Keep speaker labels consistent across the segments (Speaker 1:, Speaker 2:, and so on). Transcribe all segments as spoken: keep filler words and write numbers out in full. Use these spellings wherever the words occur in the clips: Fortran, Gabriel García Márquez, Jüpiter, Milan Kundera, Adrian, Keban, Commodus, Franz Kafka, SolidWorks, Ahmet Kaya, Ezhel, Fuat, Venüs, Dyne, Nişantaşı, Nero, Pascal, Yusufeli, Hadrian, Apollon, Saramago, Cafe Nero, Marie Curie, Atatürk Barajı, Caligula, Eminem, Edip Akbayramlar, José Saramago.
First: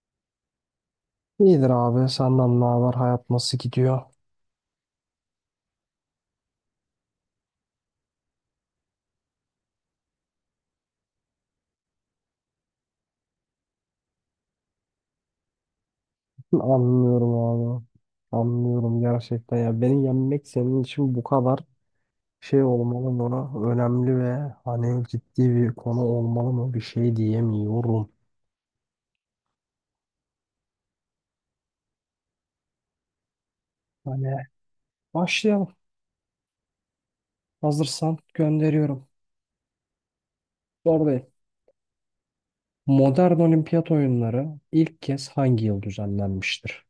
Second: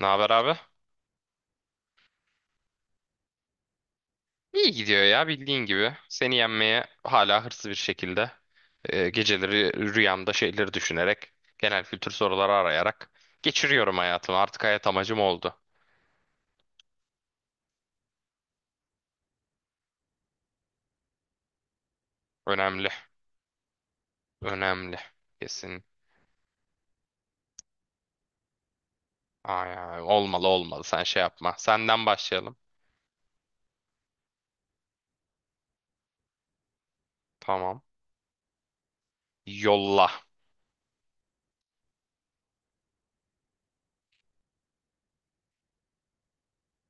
Speaker 1: Ne haber abi?
Speaker 2: İyidir abi. Senden ne haber? Hayat nasıl gidiyor?
Speaker 1: İyi gidiyor ya bildiğin gibi. Seni yenmeye hala hırslı bir şekilde e, geceleri rüyamda şeyleri düşünerek genel kültür soruları arayarak geçiriyorum hayatımı. Artık hayat amacım oldu.
Speaker 2: Anlıyorum abi. Anlıyorum gerçekten ya. Beni yenmek senin için bu kadar şey
Speaker 1: Önemli.
Speaker 2: olmalı mı? Önemli ve
Speaker 1: Önemli.
Speaker 2: hani ciddi bir
Speaker 1: Kesin.
Speaker 2: konu olmalı mı? Bir şey diyemiyorum.
Speaker 1: Ay, ay, olmalı olmalı sen şey yapma. Senden başlayalım.
Speaker 2: Hani başlayalım.
Speaker 1: Tamam.
Speaker 2: Hazırsan gönderiyorum.
Speaker 1: Yolla.
Speaker 2: Oradayım. Modern Olimpiyat oyunları ilk kez hangi yıl düzenlenmiştir?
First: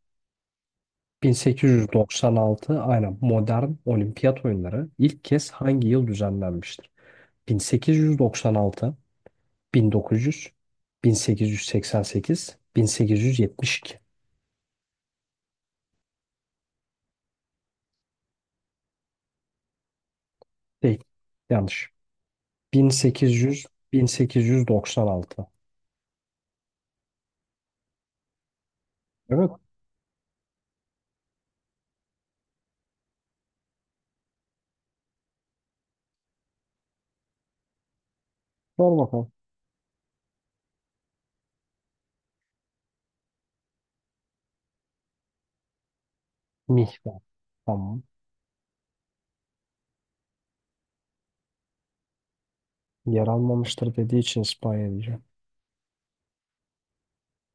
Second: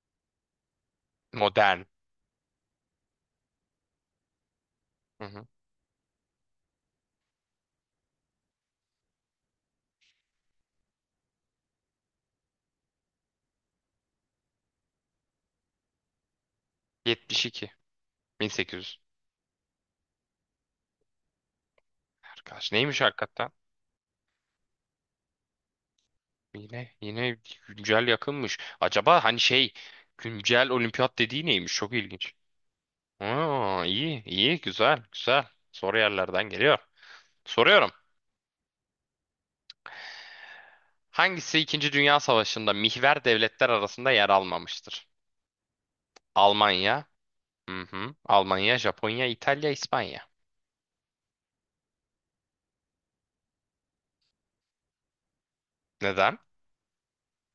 Speaker 1: Modern.
Speaker 2: bin sekiz yüz doksan altı, aynen. Modern olimpiyat oyunları ilk
Speaker 1: Hı hı.
Speaker 2: kez hangi yıl düzenlenmiştir? bin sekiz yüz doksan altı, bin dokuz yüz, bin sekiz yüz seksen sekiz, bin sekiz yüz yetmiş iki.
Speaker 1: yetmiş iki. bin sekiz yüz.
Speaker 2: Değil. Yanlış.
Speaker 1: Arkadaş neymiş hakikaten?
Speaker 2: bin sekiz yüz, bin sekiz yüz doksan altı.
Speaker 1: Yine yine güncel yakınmış. Acaba hani
Speaker 2: Evet.
Speaker 1: şey güncel olimpiyat dediği neymiş? Çok ilginç. Aa, iyi iyi güzel güzel. Soru yerlerden geliyor. Soruyorum.
Speaker 2: Sor bakalım.
Speaker 1: Hangisi İkinci Dünya Savaşı'nda mihver devletler arasında yer almamıştır? Almanya.
Speaker 2: Mihver.
Speaker 1: Hı
Speaker 2: Tamam.
Speaker 1: hı. Almanya, Japonya, İtalya, İspanya.
Speaker 2: Yer almamıştır dediği için İspanya diyeceğim.
Speaker 1: Neden?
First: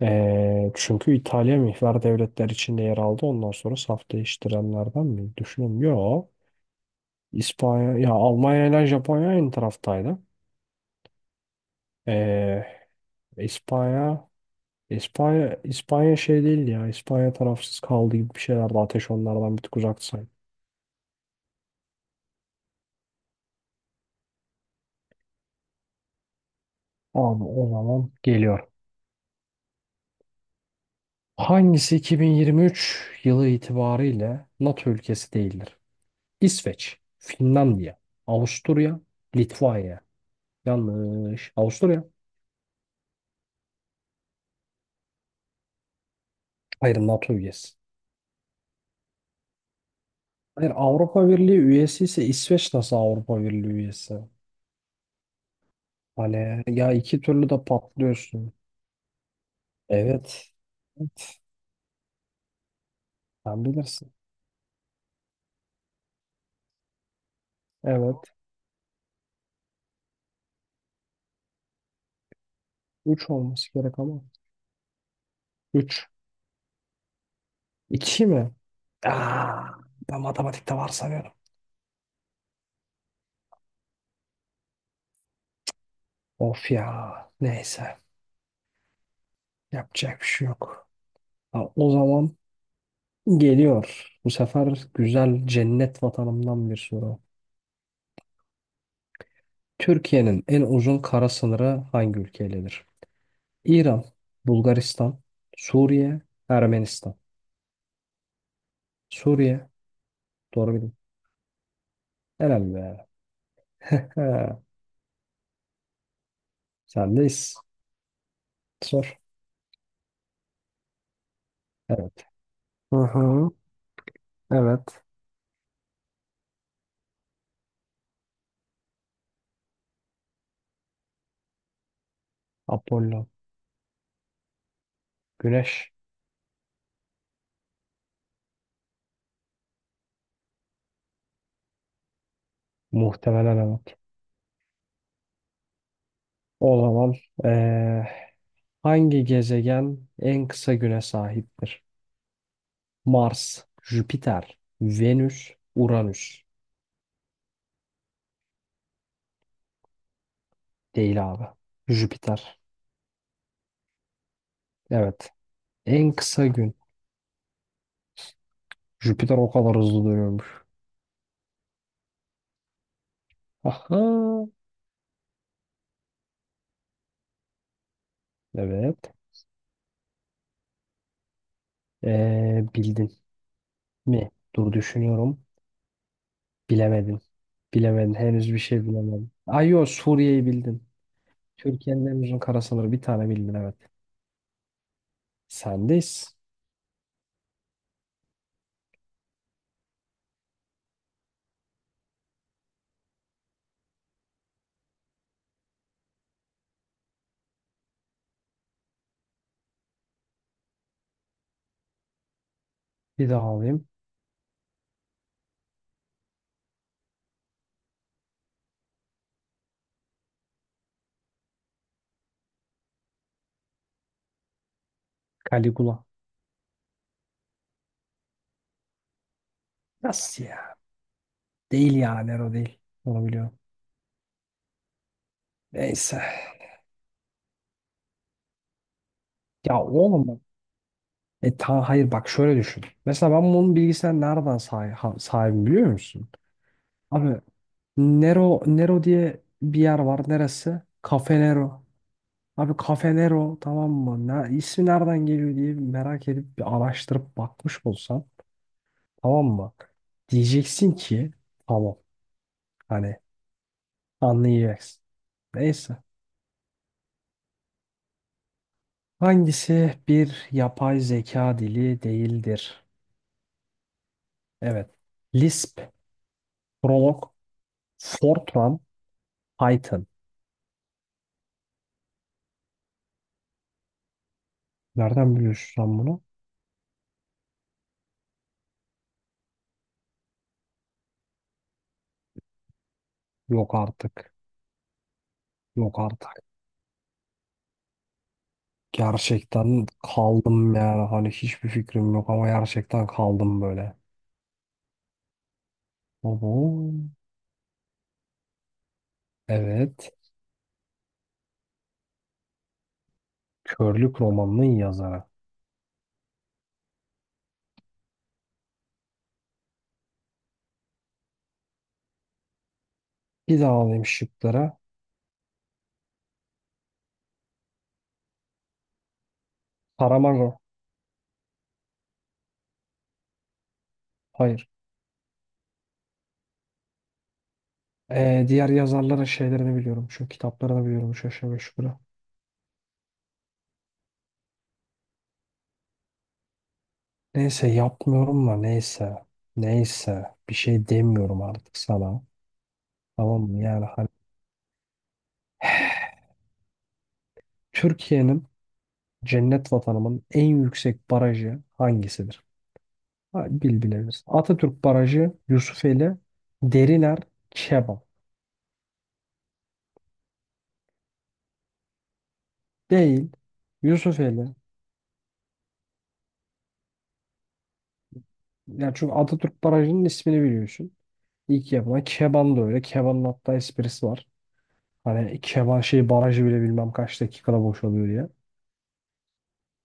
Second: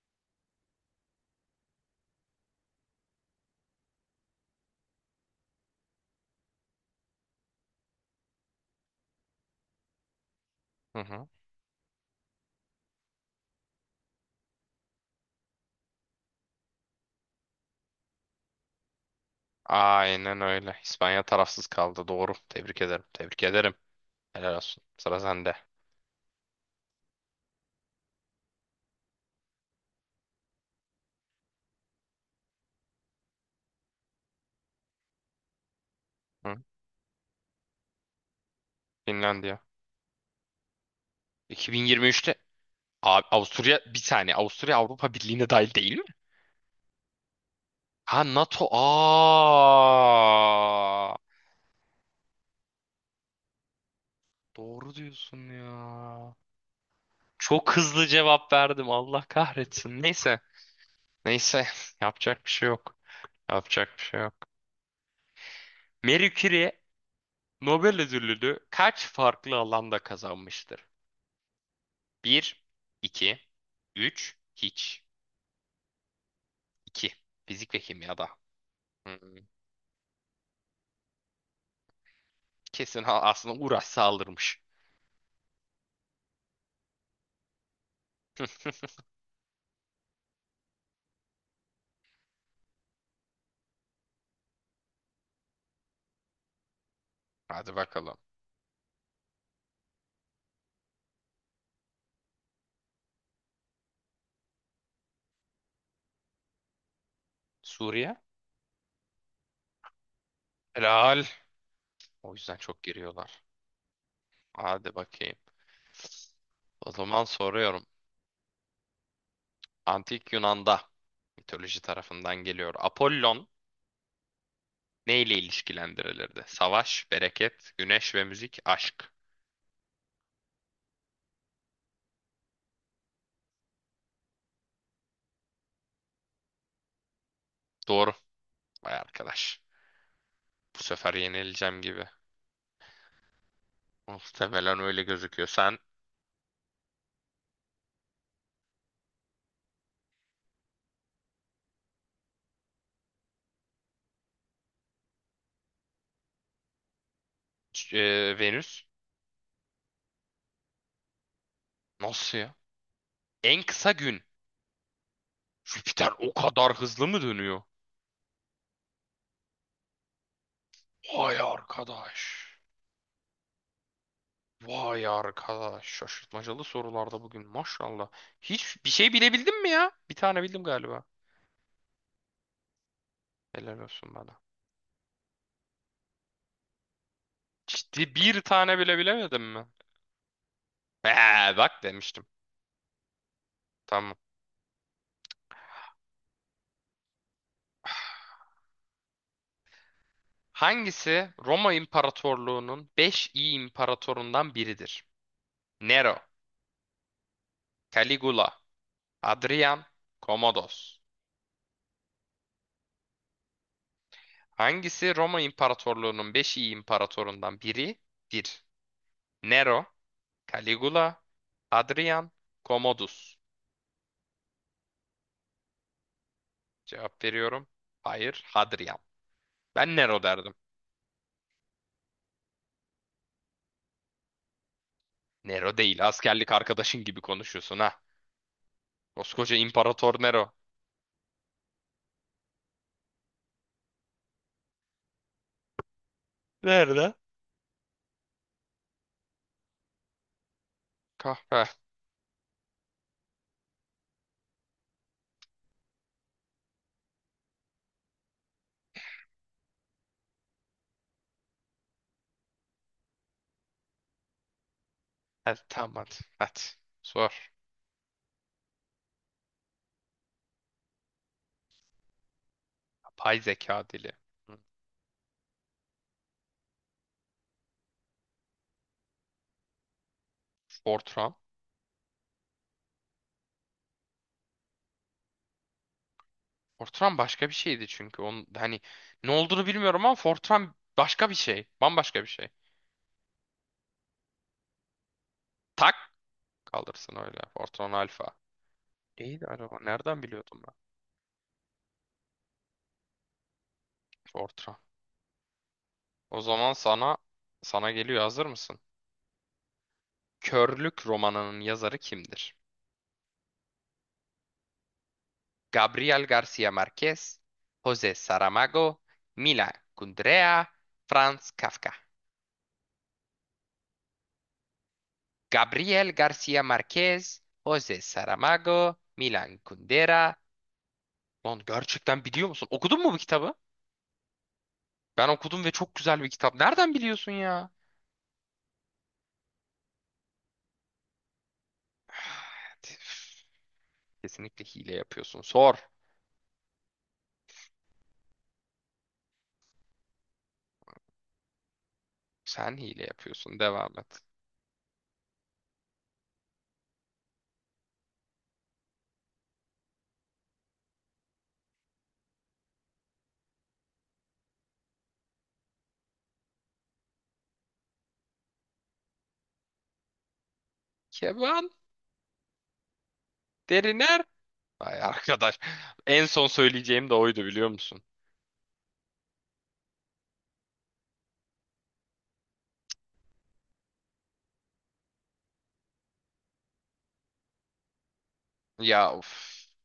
Speaker 2: Ee, çünkü İtalya mihver devletler içinde yer aldı. Ondan sonra saf değiştirenlerden mi? Düşünün. Yok. İspanya, ya Almanya ile Japonya aynı taraftaydı.
Speaker 1: Hı hı.
Speaker 2: Ee, İspanya İspanya, İspanya şey değil ya. İspanya tarafsız kaldı gibi bir şeylerdi. Ateş onlardan bir tık uzaktı sanki.
Speaker 1: Aynen öyle. İspanya tarafsız kaldı. Doğru. Tebrik ederim. Tebrik ederim. Helal olsun. Sıra sende.
Speaker 2: Abi o zaman geliyor. Hangisi iki bin yirmi üç yılı itibariyle NATO ülkesi değildir?
Speaker 1: Hı.
Speaker 2: İsveç, Finlandiya, Avusturya,
Speaker 1: Finlandiya.
Speaker 2: Litvanya. Yanlış. Avusturya.
Speaker 1: iki bin yirmi üçte abi, Avusturya bir saniye. Avusturya Avrupa Birliği'ne dahil değil mi?
Speaker 2: Hayır, NATO üyesi.
Speaker 1: Ha, NATO.
Speaker 2: Hayır,
Speaker 1: Aa,
Speaker 2: Avrupa Birliği üyesi ise İsveç nasıl Avrupa Birliği üyesi?
Speaker 1: doğru diyorsun ya.
Speaker 2: Hani ya, iki türlü de
Speaker 1: Çok hızlı cevap
Speaker 2: patlıyorsun.
Speaker 1: verdim. Allah kahretsin. Neyse.
Speaker 2: Evet. Evet.
Speaker 1: Neyse. Yapacak bir şey yok.
Speaker 2: Sen
Speaker 1: Yapacak bir
Speaker 2: bilirsin.
Speaker 1: şey yok. Marie Curie Nobel
Speaker 2: Evet.
Speaker 1: ödülünü kaç farklı alanda kazanmıştır? Bir,
Speaker 2: Üç
Speaker 1: iki,
Speaker 2: olması gerek ama.
Speaker 1: üç, hiç.
Speaker 2: üç.
Speaker 1: İki. Fizik ve
Speaker 2: iki
Speaker 1: kimyada.
Speaker 2: mi?
Speaker 1: Hmm,
Speaker 2: Aa, ben matematikte var sanıyorum.
Speaker 1: kesin ha- aslında uğraşsa alırmış.
Speaker 2: Of ya. Neyse. Yapacak bir şey yok. Ha, o zaman geliyor. Bu sefer güzel cennet vatanımdan bir soru.
Speaker 1: Hadi bakalım.
Speaker 2: Türkiye'nin en uzun kara sınırı hangi ülkeyledir? İran, Bulgaristan, Suriye, Ermenistan.
Speaker 1: Suriye?
Speaker 2: Suriye. Doğru bildim.
Speaker 1: Helal. O yüzden
Speaker 2: Helal
Speaker 1: çok
Speaker 2: be.
Speaker 1: giriyorlar. Hadi bakayım. O zaman
Speaker 2: Sendeyiz.
Speaker 1: soruyorum.
Speaker 2: Sor.
Speaker 1: Antik Yunan'da mitoloji
Speaker 2: Evet.
Speaker 1: tarafından geliyor.
Speaker 2: Hı
Speaker 1: Apollon
Speaker 2: hı. Evet.
Speaker 1: neyle ilişkilendirilirdi? Savaş, bereket, güneş ve müzik, aşk.
Speaker 2: Apollo. Güneş.
Speaker 1: Doğru. Vay arkadaş. Bu sefer yenileceğim gibi.
Speaker 2: Muhtemelen.
Speaker 1: Muhtemelen öyle gözüküyor. Sen
Speaker 2: O zaman eee, hangi gezegen en kısa güne sahiptir? Mars, Jüpiter, Venüs, Uranüs.
Speaker 1: e, Venüs.
Speaker 2: Değil abi.
Speaker 1: Nasıl ya?
Speaker 2: Jüpiter.
Speaker 1: En kısa gün.
Speaker 2: Evet. En
Speaker 1: Jüpiter o
Speaker 2: kısa
Speaker 1: kadar
Speaker 2: gün.
Speaker 1: hızlı mı dönüyor?
Speaker 2: Jüpiter o kadar hızlı dönüyormuş.
Speaker 1: Vay arkadaş.
Speaker 2: Aha.
Speaker 1: Vay arkadaş, şaşırtmacalı sorularda bugün maşallah. Hiç bir şey
Speaker 2: Evet.
Speaker 1: bilebildin mi ya? Bir tane bildim galiba.
Speaker 2: Eee, bildin
Speaker 1: Helal olsun
Speaker 2: mi?
Speaker 1: bana.
Speaker 2: Dur düşünüyorum. Bilemedin. Bilemedin.
Speaker 1: Ciddi bir
Speaker 2: Henüz bir
Speaker 1: tane
Speaker 2: şey
Speaker 1: bile
Speaker 2: bilemedin.
Speaker 1: bilemedin mi?
Speaker 2: Ay yo, Suriye'yi bildin.
Speaker 1: Ee, bak
Speaker 2: Türkiye'nin en
Speaker 1: demiştim.
Speaker 2: uzun kara sınırı, bir tane bildin evet.
Speaker 1: Tamam.
Speaker 2: Sendeyiz.
Speaker 1: Hangisi Roma İmparatorluğu'nun beş iyi imparatorundan biridir? Nero, Caligula, Adrian, Commodus.
Speaker 2: Bir daha alayım.
Speaker 1: Hangisi Roma İmparatorluğu'nun beş iyi imparatorundan biridir? Nero, Caligula, Adrian, Commodus.
Speaker 2: Caligula.
Speaker 1: Cevap veriyorum. Hayır, Hadrian. Ben Nero
Speaker 2: Nasıl
Speaker 1: derdim.
Speaker 2: ya? Değil ya, Nero değil. Onu biliyorum.
Speaker 1: Nero değil,
Speaker 2: Neyse.
Speaker 1: askerlik arkadaşın gibi konuşuyorsun ha. Koskoca
Speaker 2: Ya
Speaker 1: İmparator
Speaker 2: oğlum bak.
Speaker 1: Nero.
Speaker 2: E ta hayır bak, şöyle düşün. Mesela ben bunun bilgisayar nereden sahi- ha- sahibim biliyor musun?
Speaker 1: Nerede?
Speaker 2: Abi Nero Nero diye bir yer var. Neresi? Cafe
Speaker 1: Kahve.
Speaker 2: Nero. Abi Cafe Nero, tamam mı? Ne, ismi nereden geliyor diye merak edip bir araştırıp bakmış olsan, tamam mı? Diyeceksin ki tamam, hani, anlayacaksın.
Speaker 1: Hadi tamam
Speaker 2: Neyse.
Speaker 1: hadi. Hadi. Sor.
Speaker 2: Hangisi bir yapay zeka dili değildir?
Speaker 1: Yapay zeka dili. Hı.
Speaker 2: Evet. Lisp, Prolog, Fortran, Python.
Speaker 1: Fortran.
Speaker 2: Nereden biliyorsun sen bunu?
Speaker 1: Fortran başka bir şeydi çünkü. Onun, hani ne olduğunu bilmiyorum ama Fortran başka bir şey. Bambaşka bir şey.
Speaker 2: Yok artık.
Speaker 1: Tak
Speaker 2: Yok artık.
Speaker 1: kalırsın öyle. Fortran Alfa. Neydi acaba?
Speaker 2: Gerçekten
Speaker 1: Nereden biliyordum ben?
Speaker 2: kaldım yani. Hani hiçbir fikrim yok ama gerçekten kaldım böyle.
Speaker 1: Fortran. O zaman
Speaker 2: Oho.
Speaker 1: sana sana geliyor. Hazır mısın?
Speaker 2: Evet.
Speaker 1: Körlük romanının yazarı kimdir?
Speaker 2: Körlük romanının yazarı.
Speaker 1: Gabriel García Márquez, José Saramago, Mila Kundera, Franz Kafka.
Speaker 2: Bir daha alayım şıklara.
Speaker 1: Gabriel García Márquez, José Saramago, Milan Kundera.
Speaker 2: Saramago.
Speaker 1: Lan gerçekten biliyor musun? Okudun mu bu kitabı?
Speaker 2: Hayır.
Speaker 1: Ben okudum ve çok güzel bir kitap. Nereden biliyorsun ya?
Speaker 2: Ee, diğer yazarların şeylerini biliyorum. Şu kitaplarını biliyorum. Üç aşağı beş yukarı.
Speaker 1: Kesinlikle hile yapıyorsun. Sor.
Speaker 2: Neyse, yapmıyorum da neyse. Neyse. Bir şey demiyorum artık sana.
Speaker 1: Sen hile
Speaker 2: Tamam
Speaker 1: yapıyorsun.
Speaker 2: mı? Yani
Speaker 1: Devam
Speaker 2: hani
Speaker 1: et.
Speaker 2: Türkiye'nin, cennet vatanımın en yüksek barajı hangisidir? Ha, bil bilebilirsin. Atatürk Barajı, Yusufeli, Deriler, Keban.
Speaker 1: Keban.
Speaker 2: Değil.
Speaker 1: Deriner.
Speaker 2: Yusufeli.
Speaker 1: Ay arkadaş. En son söyleyeceğim de oydu biliyor musun?
Speaker 2: Yani çünkü Atatürk Barajı'nın ismini biliyorsun. İlk yapılan Keban da öyle. Keban'ın hatta esprisi var. Hani Keban şey barajı bile bilmem kaç dakikada boşalıyor diye.
Speaker 1: Ya of.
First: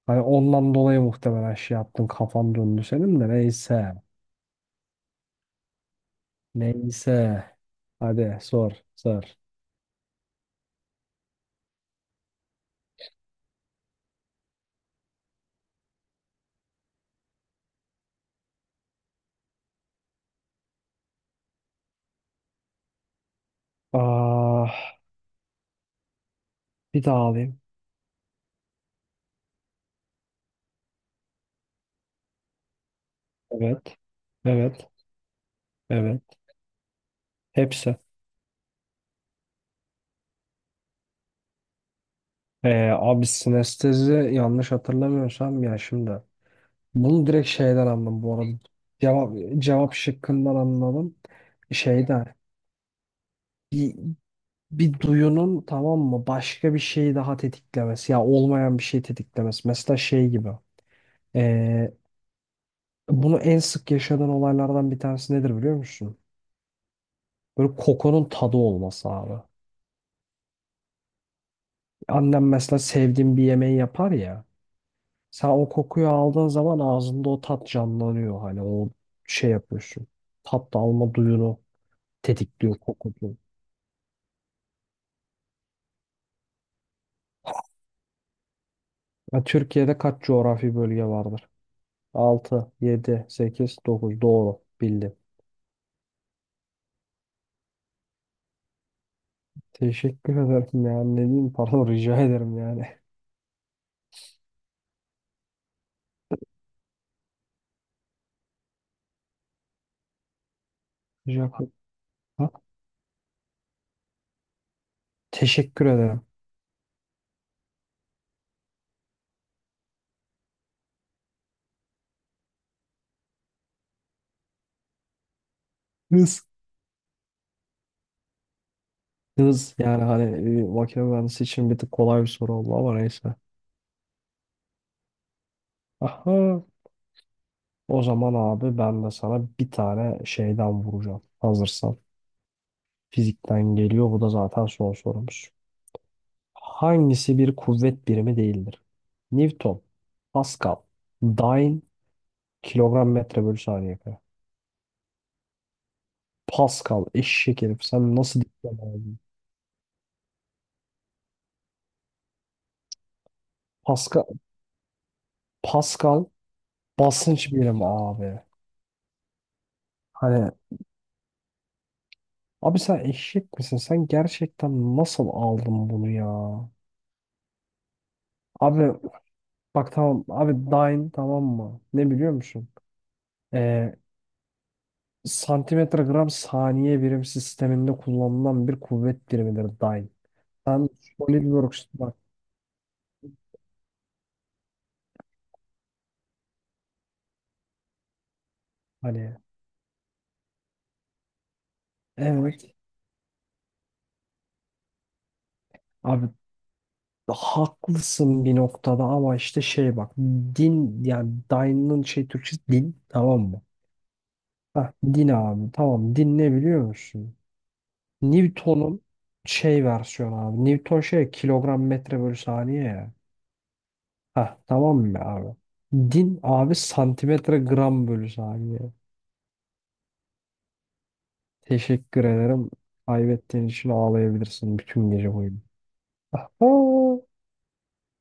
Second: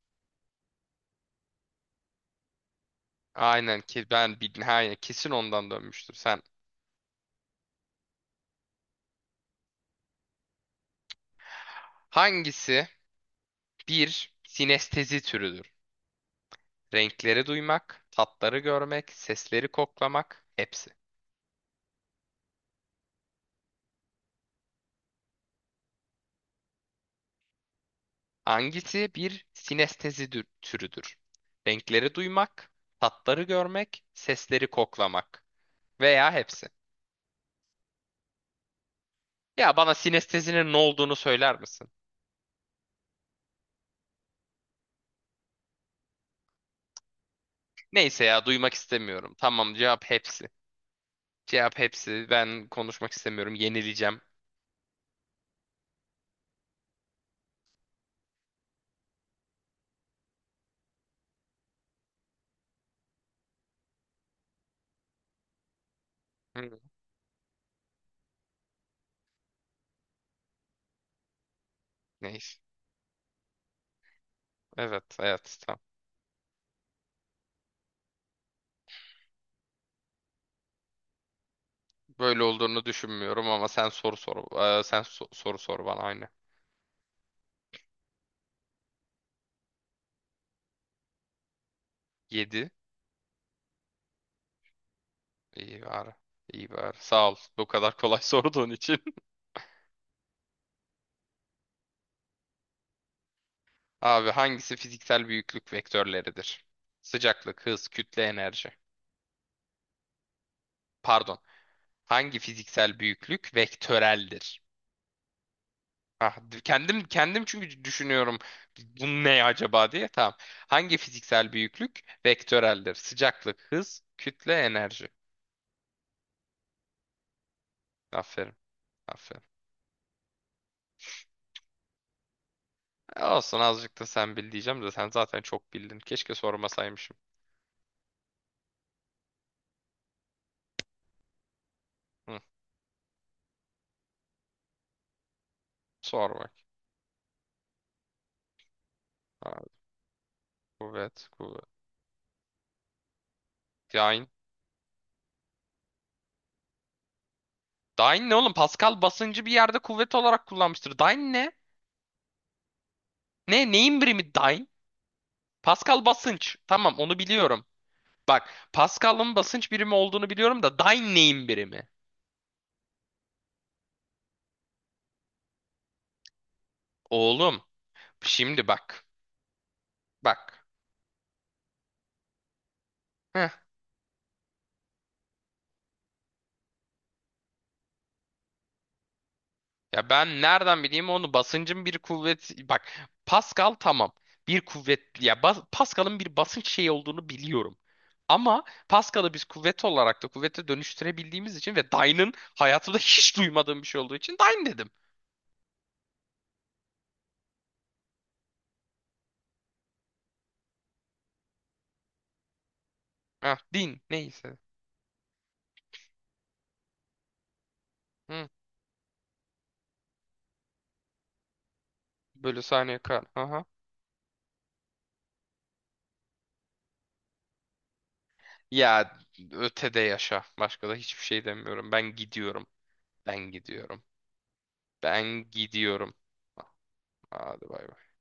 Speaker 2: Hani ondan dolayı muhtemelen şey yaptın, kafan döndü senin de,
Speaker 1: Aynen
Speaker 2: neyse.
Speaker 1: ki ben bil- aynen kesin ondan dönmüştür sen.
Speaker 2: Neyse. Hadi sor sor.
Speaker 1: Hangisi bir sinestezi türüdür? Renkleri duymak, tatları görmek, sesleri koklamak, hepsi.
Speaker 2: Aa, Bir daha alayım.
Speaker 1: Hangisi bir sinestezi dü- türüdür? Renkleri duymak, tatları
Speaker 2: Evet,
Speaker 1: görmek, sesleri
Speaker 2: evet,
Speaker 1: koklamak
Speaker 2: evet.
Speaker 1: veya hepsi.
Speaker 2: Hepsi.
Speaker 1: Ya bana sinestezinin ne olduğunu söyler misin?
Speaker 2: Ee, abi sinestezi, yanlış hatırlamıyorsam ya, şimdi. Bunu direkt şeyden anladım
Speaker 1: Neyse
Speaker 2: bu
Speaker 1: ya,
Speaker 2: arada.
Speaker 1: duymak
Speaker 2: Cevap,
Speaker 1: istemiyorum. Tamam,
Speaker 2: cevap
Speaker 1: cevap hepsi.
Speaker 2: şıkkından anladım.
Speaker 1: Cevap hepsi.
Speaker 2: Şeyden.
Speaker 1: Ben konuşmak istemiyorum.
Speaker 2: Bir,
Speaker 1: Yenileceğim.
Speaker 2: bir duyunun, tamam mı, başka bir şeyi daha tetiklemesi. Ya olmayan bir şey tetiklemesi. Mesela şey gibi. Ee, bunu en sık yaşadığın olaylardan bir tanesi nedir biliyor musun?
Speaker 1: Hı.
Speaker 2: Böyle kokunun tadı olması abi. Annem
Speaker 1: Neyse.
Speaker 2: mesela sevdiğim bir yemeği yapar ya.
Speaker 1: Evet,
Speaker 2: Sen
Speaker 1: evet.
Speaker 2: o
Speaker 1: Tamam.
Speaker 2: kokuyu aldığın zaman ağzında o tat canlanıyor. Hani o şey yapıyorsun. Tat alma duyunu
Speaker 1: Böyle
Speaker 2: tetikliyor
Speaker 1: olduğunu
Speaker 2: koku.
Speaker 1: düşünmüyorum ama sen soru sor. Ee, sen so- soru sor bana aynı.
Speaker 2: Ya Türkiye'de kaç coğrafi bölge vardır?
Speaker 1: Yedi.
Speaker 2: Altı, yedi, sekiz, dokuz. Doğru. Bildim.
Speaker 1: İyi bari. İyi bari. Sağ ol. Bu kadar kolay sorduğun için.
Speaker 2: Teşekkür ederim yani. Ne diyeyim? Pardon, rica ederim yani.
Speaker 1: Abi, hangisi fiziksel büyüklük vektörleridir? Sıcaklık, hız, kütle, enerji. Pardon.
Speaker 2: Rica
Speaker 1: Hangi
Speaker 2: Ha?
Speaker 1: fiziksel büyüklük vektöreldir?
Speaker 2: Teşekkür ederim.
Speaker 1: Ah, d- kendim kendim çünkü düşünüyorum bu ne acaba diye. Tamam. Hangi fiziksel büyüklük vektöreldir? Sıcaklık, hız, kütle, enerji.
Speaker 2: Hız.
Speaker 1: Aferin. Aferin.
Speaker 2: Hız. Yani hani e, makine mühendisi için bir tık kolay bir soru oldu ama
Speaker 1: E,
Speaker 2: neyse.
Speaker 1: olsun, azıcık da sen bil diyeceğim de sen zaten çok bildin. Keşke
Speaker 2: Aha.
Speaker 1: sormasaymışım.
Speaker 2: O zaman abi ben de sana bir tane şeyden vuracağım. Hazırsan.
Speaker 1: Hı,
Speaker 2: Fizikten geliyor. Bu da zaten son sorumuz.
Speaker 1: sor bak.
Speaker 2: Hangisi bir kuvvet birimi değildir?
Speaker 1: Abi,
Speaker 2: Newton, Pascal,
Speaker 1: kuvvet, kuvvet.
Speaker 2: Dyne, kilogram metre bölü saniye kare.
Speaker 1: Dyne.
Speaker 2: Pascal, eşek herif. Sen
Speaker 1: Dyne ne
Speaker 2: nasıl
Speaker 1: oğlum?
Speaker 2: dikkat
Speaker 1: Pascal
Speaker 2: abi?
Speaker 1: basıncı bir yerde kuvvet olarak kullanmıştır. Dyne ne? Ne? Neyin birimi
Speaker 2: Pascal,
Speaker 1: dyne? Pascal
Speaker 2: Pascal
Speaker 1: basınç. Tamam, onu
Speaker 2: basınç
Speaker 1: biliyorum.
Speaker 2: birimi abi.
Speaker 1: Bak, Pascal'ın basınç birimi olduğunu
Speaker 2: Hani
Speaker 1: biliyorum da dyne neyin birimi?
Speaker 2: abi sen eşek misin? Sen gerçekten nasıl aldın bunu ya?
Speaker 1: Oğlum, şimdi
Speaker 2: Abi
Speaker 1: bak.
Speaker 2: bak tamam. Abi
Speaker 1: Bak.
Speaker 2: Dyne, tamam mı? Ne biliyor musun? Ee, santimetre gram saniye birim sisteminde kullanılan bir kuvvet birimidir dyne.
Speaker 1: Ya ben nereden
Speaker 2: Sen
Speaker 1: bileyim onu, basıncın
Speaker 2: SolidWorks
Speaker 1: bir
Speaker 2: bak,
Speaker 1: kuvvet, bak Pascal tamam bir kuvvet ya, bas- Pascal'ın bir basınç şeyi olduğunu biliyorum. Ama Pascal'ı
Speaker 2: hani
Speaker 1: biz kuvvet olarak da kuvvete dönüştürebildiğimiz için ve Dyne'ın
Speaker 2: evet
Speaker 1: hayatımda hiç duymadığım bir şey olduğu için Dyne dedim.
Speaker 2: abi haklısın bir noktada ama işte şey bak, din, yani dyne'ın şey Türkçesi din, tamam
Speaker 1: Heh,
Speaker 2: mı?
Speaker 1: din neyse.
Speaker 2: Heh, din abi, tamam, din ne biliyor musun?
Speaker 1: Hı,
Speaker 2: Newton'un şey versiyonu abi. Newton şey kilogram metre bölü
Speaker 1: bölü
Speaker 2: saniye
Speaker 1: saniye
Speaker 2: ya.
Speaker 1: kar. Aha.
Speaker 2: Heh, tamam mı abi? Din abi, santimetre gram bölü saniye.
Speaker 1: Ya ötede yaşa. Başka da hiçbir şey demiyorum. Ben
Speaker 2: Teşekkür
Speaker 1: gidiyorum.
Speaker 2: ederim.
Speaker 1: Ben
Speaker 2: Kaybettiğin için
Speaker 1: gidiyorum.
Speaker 2: ağlayabilirsin bütün gece
Speaker 1: Ben
Speaker 2: boyunca.
Speaker 1: gidiyorum.
Speaker 2: Aha.
Speaker 1: Hadi bay bay.